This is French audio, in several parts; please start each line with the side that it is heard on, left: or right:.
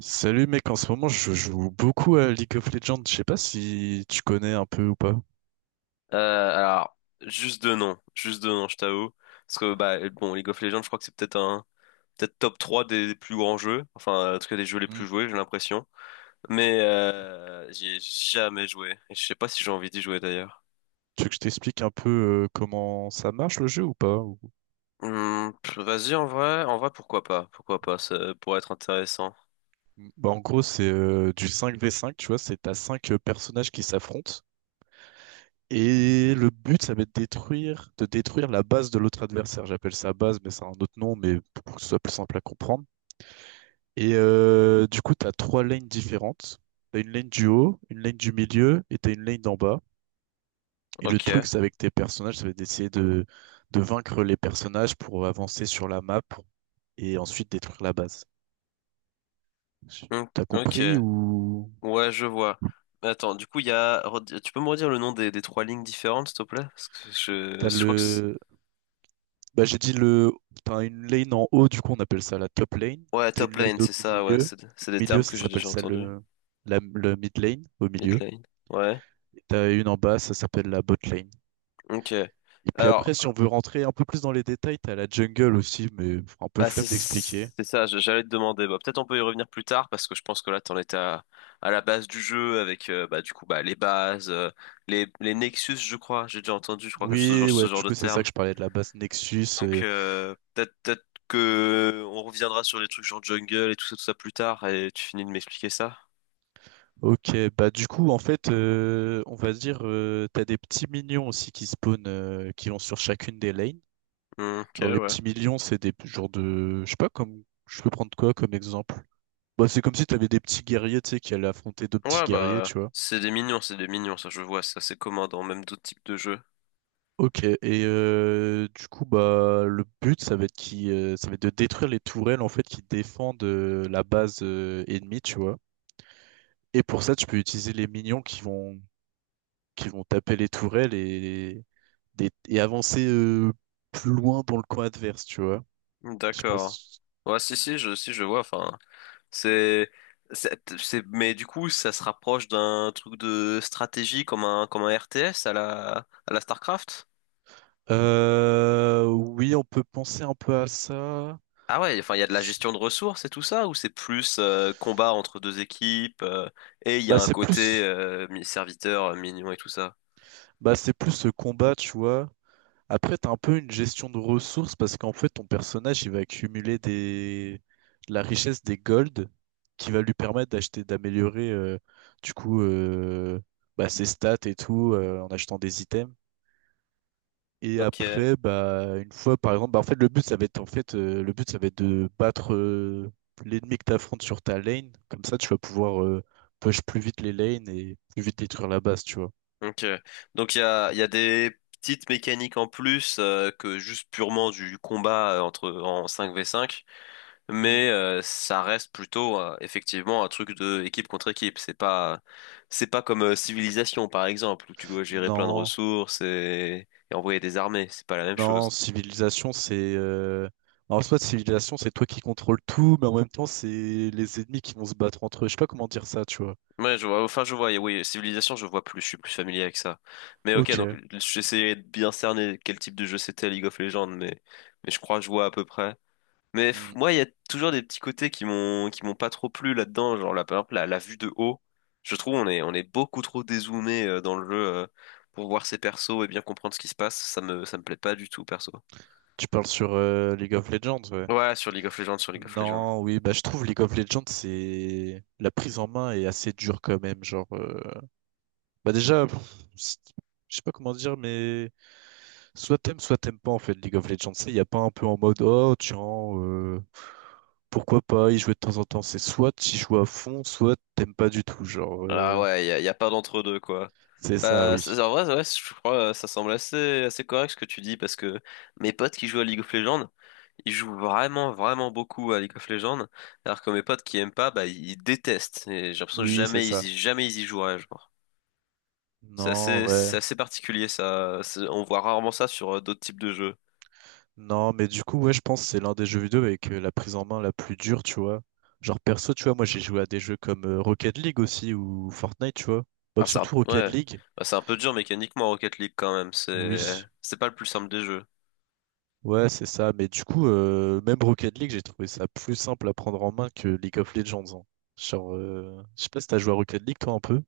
right: Salut mec, en ce moment je joue beaucoup à League of Legends, je sais pas si tu connais un peu ou pas.
left: Euh, alors, juste de nom, juste de nom. Je t'avoue. Parce que, bah, bon, League of Legends, je crois que c'est peut-être top 3 des plus grands jeux. Enfin, en tout cas, des jeux les
right: Mm.
left: plus joués, j'ai l'impression. Mais, j'y ai jamais joué. Et je sais pas si j'ai envie d'y jouer d'ailleurs.
right: Tu veux que je t'explique un peu comment ça marche le jeu ou pas?
left: Vas-y, en vrai, pourquoi pas? Pourquoi pas? Ça pourrait être intéressant.
right: Bah, en gros c'est du 5v5. Tu vois, c'est t'as 5 personnages qui s'affrontent, et le but ça va être de détruire la base de l'autre adversaire. J'appelle ça base mais c'est un autre nom, mais pour que ce soit plus simple à comprendre. Et du coup, t'as trois lanes différentes. T'as une lane du haut, une lane du milieu et t'as une lane d'en bas. Et le
left: Ok.
right: truc, c'est avec tes personnages, ça va être d'essayer de vaincre les personnages pour avancer sur la map et ensuite détruire la base. Je-
left: Hmm,
right: T'as
left: ok.
right: compris ou
left: Ouais, je vois. Mais attends, du coup, il y a, redi- tu peux me redire le nom des trois lignes différentes, s'il te plaît? Parce que je,
right: t'as
left: je crois que c'est-
right: le. Bah, j'ai dit le. T'as une lane en haut, du coup on appelle ça la top lane.
left: Ouais,
right: T'as
left: top
right: une lane
left: lane,
right: au
left: c'est ça, ouais,
right: milieu.
left: c'est des
right: Milieu,
left: termes
right: ça
left: que j'ai
right: s'appelle
left: déjà
right: ça
left: entendus.
right: le mid lane, au
left: Mid
right: milieu.
left: lane. Ouais,
right: Et t'as une en bas, ça s'appelle la bot lane.
left: ok.
right: Et puis
left: Alors,
right: après, si on veut rentrer un peu plus dans les détails, t'as la jungle aussi, mais un peu
left: bah c'est
right: flemme d'expliquer.
left: c'est ça, j'allais te demander. Bah, peut-être on peut y revenir plus tard parce que je pense que là t'en étais à la base du jeu avec bah du coup bah les bases, les Nexus, je crois. J'ai déjà entendu, je crois que
right: Oui,
left: ce
right: ouais,
left: genre
right: du
left: de
right: coup, c'est ça
left: terme.
right: que je parlais de la base Nexus.
left: Donc
right: euh,
left: peut-être que on reviendra sur les trucs genre jungle et tout ça plus tard et tu finis de m'expliquer ça.
right: ok, bah du coup, en fait, on va dire, t'as des petits minions aussi qui spawnent, qui vont sur chacune des lanes.
left: Hmm, ok,
right: Genre, les
left: ouais.
right: petits minions, c'est des genres de, je sais pas, comme, je peux prendre quoi comme exemple? Bah, c'est comme si t'avais des petits guerriers, tu sais, qui allaient affronter deux petits
left: Ouais,
right: guerriers,
left: bah,
right: tu vois.
left: c'est des mignons, ça je vois, ça c'est commun dans même d'autres types de jeux.
right: Ok, et du coup, bah, le but, ça va être de détruire les tourelles, en fait, qui défendent la base ennemie, tu vois. Et pour ça, tu peux utiliser les minions qui vont taper les tourelles et, et avancer plus loin dans le coin adverse, tu vois. Je sais pas
left: D'accord.
right: si-
left: Ouais, si, si, si, je vois, enfin, c'est, mais du coup, ça se rapproche d'un truc de stratégie comme un RTS à la StarCraft?
right: Oui, on peut penser un peu à ça.
left: Ah ouais, enfin, il y a de la gestion de ressources et tout ça, ou c'est plus combat entre deux équipes, et il y a
right: Bah,
left: un côté serviteur, mignon et tout ça?
right: c'est plus ce combat, tu vois. Après, t'as un peu une gestion de ressources parce qu'en fait, ton personnage, il va accumuler de la richesse, des gold, qui va lui permettre d'acheter, d'améliorer, du coup, bah, ses stats et tout, en achetant des items. Et
left: Ok.
right: après, bah, une fois, par exemple, bah, en fait, le but, ça va être de battre l'ennemi que t'affrontes sur ta lane. Comme ça, tu vas pouvoir push plus vite les lanes et plus vite détruire la base, tu vois.
left: Ok. Donc il y a des petites mécaniques en plus que juste purement du combat entre en cinq v cinq,
right: Mm.
left: mais ça reste plutôt effectivement un truc de équipe contre équipe. C'est pas comme Civilisation par exemple où tu dois gérer plein de
right: Non,
left: ressources et envoyer des armées. C'est pas la même
right: non.
left: chose.
right: En soit civilisation, c'est toi qui contrôles tout, mais en même temps, c'est les ennemis qui vont se battre entre eux. Je sais pas comment dire ça, tu vois.
left: Ouais, je vois. Enfin, je vois. Oui, Civilisation, je vois plus. Je suis plus familier avec ça. Mais ok, donc
right: Ok.
left: j'essayais de bien cerner quel type de jeu c'était League of Legends, mais je crois que je vois à peu près. Mais
right: Mm.
left: moi, il y a toujours des petits côtés qui m'ont pas trop plu là-dedans. Genre, par exemple, la vue de haut. Je trouve on est beaucoup trop dézoomé dans le jeu pour voir ses persos et bien comprendre ce qui se passe. Ça me plaît pas du tout, perso.
right: Tu parles sur League of Legends, ouais.
left: Ouais, sur League of Legends, sur League of Legends.
right: Non, oui, bah je trouve League of Legends, c'est la prise en main est assez dure quand même. Genre, bah déjà, pff, je sais pas comment dire, mais soit t'aimes pas en fait League of Legends. Il y a pas un peu en mode oh tiens, euh, pourquoi pas y jouer de temps en temps. C'est soit tu joues à fond, soit t'aimes pas du tout. Genre,
left: Ah ouais, y a pas d'entre-deux, quoi.
right: c'est ça,
left: Bah,
right: oui,
left: en vrai, ouais, je crois ça semble assez, assez correct ce que tu dis, parce que mes potes qui jouent à League of Legends, ils jouent vraiment, vraiment beaucoup à League of Legends, alors que mes potes qui aiment pas, bah, ils détestent. Et j'ai l'impression que
right: oui, c'est
left: jamais
right: ça.
left: ils y, jamais ils y joueraient, genre.
right: Non, ouais.
left: C'est assez particulier, ça. On voit rarement ça sur d'autres types de jeux.
right: Non, mais du coup, ouais, je pense que c'est l'un des jeux vidéo avec la prise en main la plus dure, tu vois. Genre perso, tu vois, moi j'ai joué à des jeux comme Rocket League aussi ou Fortnite, tu vois. Bah,
left: Ah, c'est un,
right: surtout Rocket
left: ouais.
right: League,
left: Bah, c'est un peu dur mécaniquement Rocket League quand même. C'est,
right: oui.
left: c'est pas le plus simple des jeux.
right: Ouais, c'est ça. Mais du coup, même Rocket League, j'ai trouvé ça plus simple à prendre en main que League of Legends, hein. Genre, je sais pas si t'as joué à Rocket League, toi, un peu.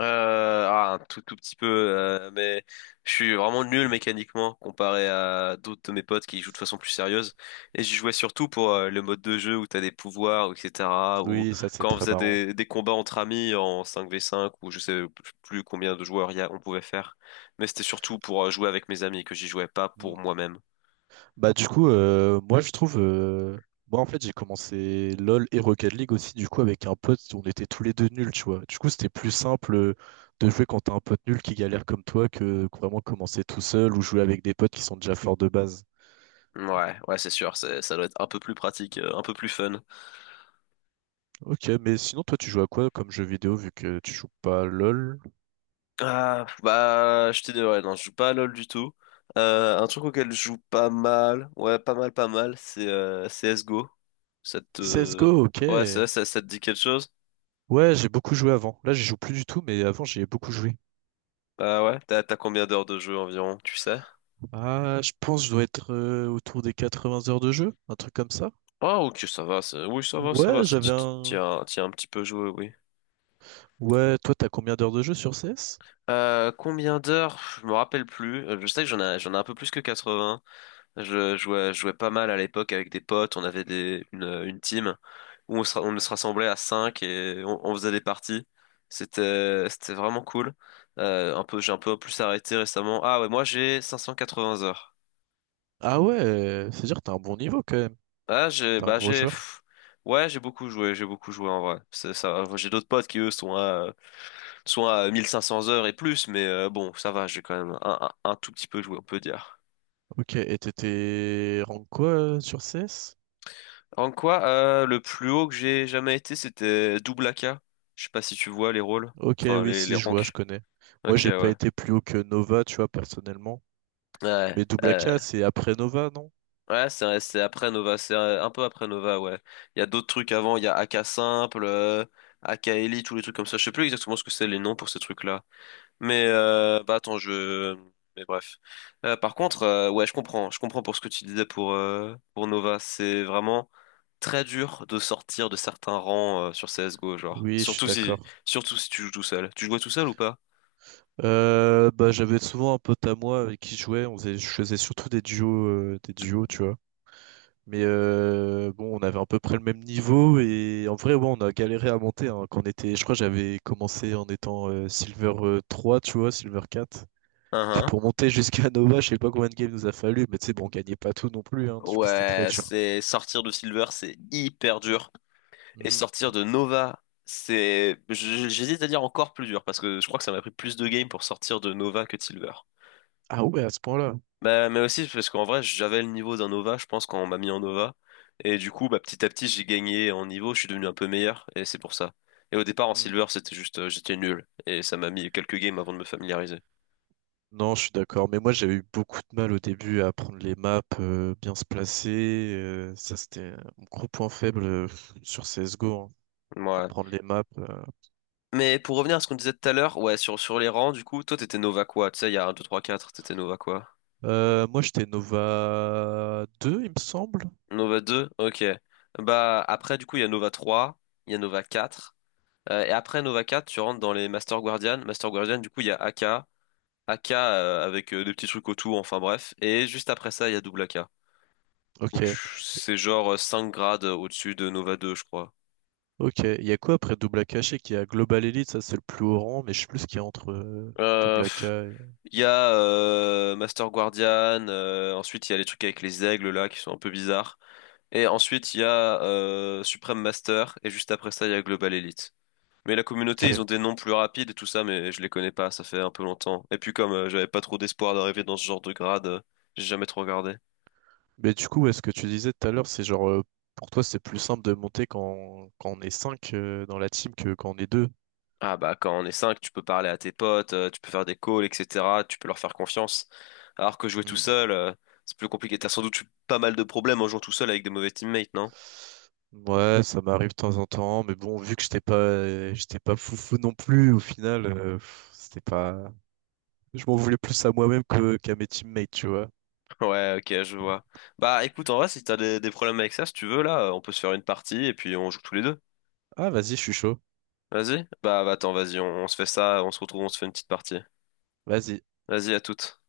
left: Ah, un tout, tout petit peu, mais je suis vraiment nul mécaniquement comparé à d'autres de mes potes qui jouent de façon plus sérieuse. Et j'y jouais surtout pour le mode de jeu où t'as des pouvoirs, etc. Ou
right: Oui, ça c'est
left: quand on
right: très
left: faisait
right: marrant.
left: des combats entre amis en cinq v cinq ou je sais plus combien de joueurs il y a, on pouvait faire. Mais c'était surtout pour jouer avec mes amis que j'y jouais pas
right: Hmm.
left: pour moi-même.
right: Bah du coup, moi en fait j'ai commencé LOL et Rocket League aussi du coup avec un pote, on était tous les deux nuls, tu vois. Du coup, c'était plus simple de jouer quand t'as un pote nul qui galère comme toi que vraiment commencer tout seul ou jouer avec des potes qui sont déjà forts de base.
left: Ouais, ouais, c'est sûr, ça doit être un peu plus pratique, un peu plus fun.
right: Ok, mais sinon toi tu joues à quoi comme jeu vidéo vu que tu joues pas à LOL?
left: Ah, bah, je t'ai dit, ouais, non, je joue pas à LoL du tout. Un truc auquel je joue pas mal, ouais, pas mal, pas mal, c'est CSGO. Ça te...
right: CSGO, ok.
left: Ouais, ça te dit quelque chose?
right: Ouais, j'ai beaucoup joué avant. Là, j'y joue plus du tout, mais avant, j'y ai beaucoup joué.
left: Bah ouais, t'as combien d'heures de jeu environ, tu sais?
right: Ah, je pense que je dois être autour des 80 heures de jeu, un truc comme ça.
left: Ah, ok, ça va, oui, ça va,
right: Ouais, j'avais
left: tu tu- tu
right: un,
left: as tu as un petit peu joué, oui.
right: Ouais, toi, t'as combien d'heures de jeu sur CS?
left: Combien d'heures? Je me rappelle plus. Je sais que j'en ai un peu plus que 80. Je jouais pas mal à l'époque avec des potes. On avait une team où on se rassemblait à 5 et on faisait des parties. C'était vraiment cool. J'ai un peu plus arrêté récemment. Ah ouais, moi j'ai 580 heures.
right: Ah ouais, c'est-à-dire que t'as un bon niveau quand même.
left: Ah, j'ai,
right: T'es un
left: bah
right: gros
left: j'ai,
right: joueur.
left: pff, ouais, j'ai beaucoup joué, j'ai beaucoup joué en vrai. C'est ça, j'ai d'autres potes qui eux sont à 1500 heures et plus, mais bon, ça va, j'ai quand même un tout petit peu joué, on peut dire.
right: Ok, et t'étais rank quoi sur CS?
left: Le plus haut que j'ai jamais été, c'était double AK. Je sais pas si tu vois les rôles,
right: Ok,
left: enfin
right: oui,
left: les
right: si, je vois, je
left: ranks.
right: connais. Moi,
left: Ok,
right: j'ai pas
left: ouais.
right: été plus haut que Nova, tu vois, personnellement.
left: Ouais.
right: Mais Double A AK, c'est après Nova, non?
left: Ouais, c'est après Nova, c'est un peu après Nova, ouais. Il y a d'autres trucs avant, il y a AK Simple, AK Elite, tous les trucs comme ça. Je sais plus exactement ce que c'est les noms pour ces trucs-là. Mais
right: Mm.
left: bah attends, je. Mais bref. Par contre, ouais, je comprends pour ce que tu disais pour pour Nova. C'est vraiment très dur de sortir de certains rangs sur CS:GO, genre.
right: Oui, je suis d'accord.
left: Surtout si tu joues tout seul. Tu jouais tout seul ou pas?
right: Bah, j'avais souvent un pote à moi avec qui je jouais, je faisais surtout des des duos, tu vois. Mais bon, on avait à peu près le même niveau et en vrai, ouais, on a galéré à monter, hein, quand on était, je crois, que j'avais commencé en étant Silver 3, tu vois, Silver 4.
left: Hein,
right: Puis
left: hein.
right: pour monter jusqu'à Nova, je sais pas combien de games nous a fallu, mais tu sais, bon, on gagnait pas tout non plus, hein, du coup, c'était très
left: Ouais,
right: dur.
left: c'est sortir de Silver, c'est hyper dur. Et
right: Hmm.
left: sortir de Nova, j'hésite à dire encore plus dur, parce que je crois que ça m'a pris plus de games pour sortir de Nova que de Silver.
right: Ah ouais, à ce point-là.
left: Bah, mais aussi parce qu'en vrai, j'avais le niveau d'un Nova, je pense, quand on m'a mis en Nova. Et du coup, bah, petit à petit, j'ai gagné en niveau, je suis devenu un peu meilleur, et c'est pour ça. Et au départ, en Silver, c'était juste, j'étais nul. Et ça m'a mis quelques games avant de me familiariser.
right: Non, je suis d'accord, mais moi j'avais eu beaucoup de mal au début à prendre les maps, bien se placer. Ça, c'était mon gros point faible sur CSGO, hein, à
left: Ouais.
right: prendre les maps.
left: Mais pour revenir à ce qu'on disait tout à l'heure, ouais, sur les rangs, du coup, toi, t'étais Nova quoi? Tu sais, il y a un, 2, 3, 4, t'étais Nova quoi?
right: Moi j'étais Nova 2, il me semble.
left: Nova 2, ok. Bah après du coup il y a Nova 3, il y a Nova 4. Et après Nova 4, tu rentres dans les Master Guardian. Master Guardian, du coup il y a AK, AK avec des petits trucs autour, enfin bref. Et juste après ça, il y a double AK.
right: Ok,
left: Donc c'est genre 5 grades au-dessus de Nova 2, je crois.
right: ok. Il y a quoi après Double AK? Je sais qu'il y a Global Elite, ça c'est le plus haut rang, mais je sais plus ce qu'il y a entre
left: Euh,
right: Double AK
left: pff,
right: et...
left: il y a Master Guardian, ensuite il y a les trucs avec les aigles là qui sont un peu bizarres. Et ensuite il y a Supreme Master, et juste après ça il y a Global Elite. Mais la communauté, ils ont
right: Ok.
left: des noms plus rapides et tout ça, mais je les connais pas, ça fait un peu longtemps. Et puis comme j'avais pas trop d'espoir d'arriver dans ce genre de grade, j'ai jamais trop regardé.
right: Mais du coup, ouais, ce que tu disais tout à l'heure, c'est genre, pour toi c'est plus simple de monter quand on est 5 dans la team que quand on est deux.
left: Ah bah quand on est 5, tu peux parler à tes potes, tu peux faire des calls, etc. Tu peux leur faire confiance. Alors que jouer tout
right: Mm.
left: seul, c'est plus compliqué. T'as sans doute eu pas mal de problèmes en jouant tout seul avec des mauvais teammates, non?
right: Ouais, ça m'arrive de temps en temps, mais bon, vu que j'étais pas foufou non plus, au final, pff, c'était pas. Je m'en voulais plus à moi-même que qu'à mes teammates, tu vois.
left: Ouais, ok, je vois. Bah écoute, en vrai, si t'as des problèmes avec ça, si tu veux, là, on peut se faire une partie et puis on joue tous les deux.
right: Ah, vas-y, je suis chaud.
left: Vas-y? Bah, attends, vas-y, on se fait ça, on se retrouve, on se fait une petite partie.
right: Vas-y.
left: Vas-y, à toutes.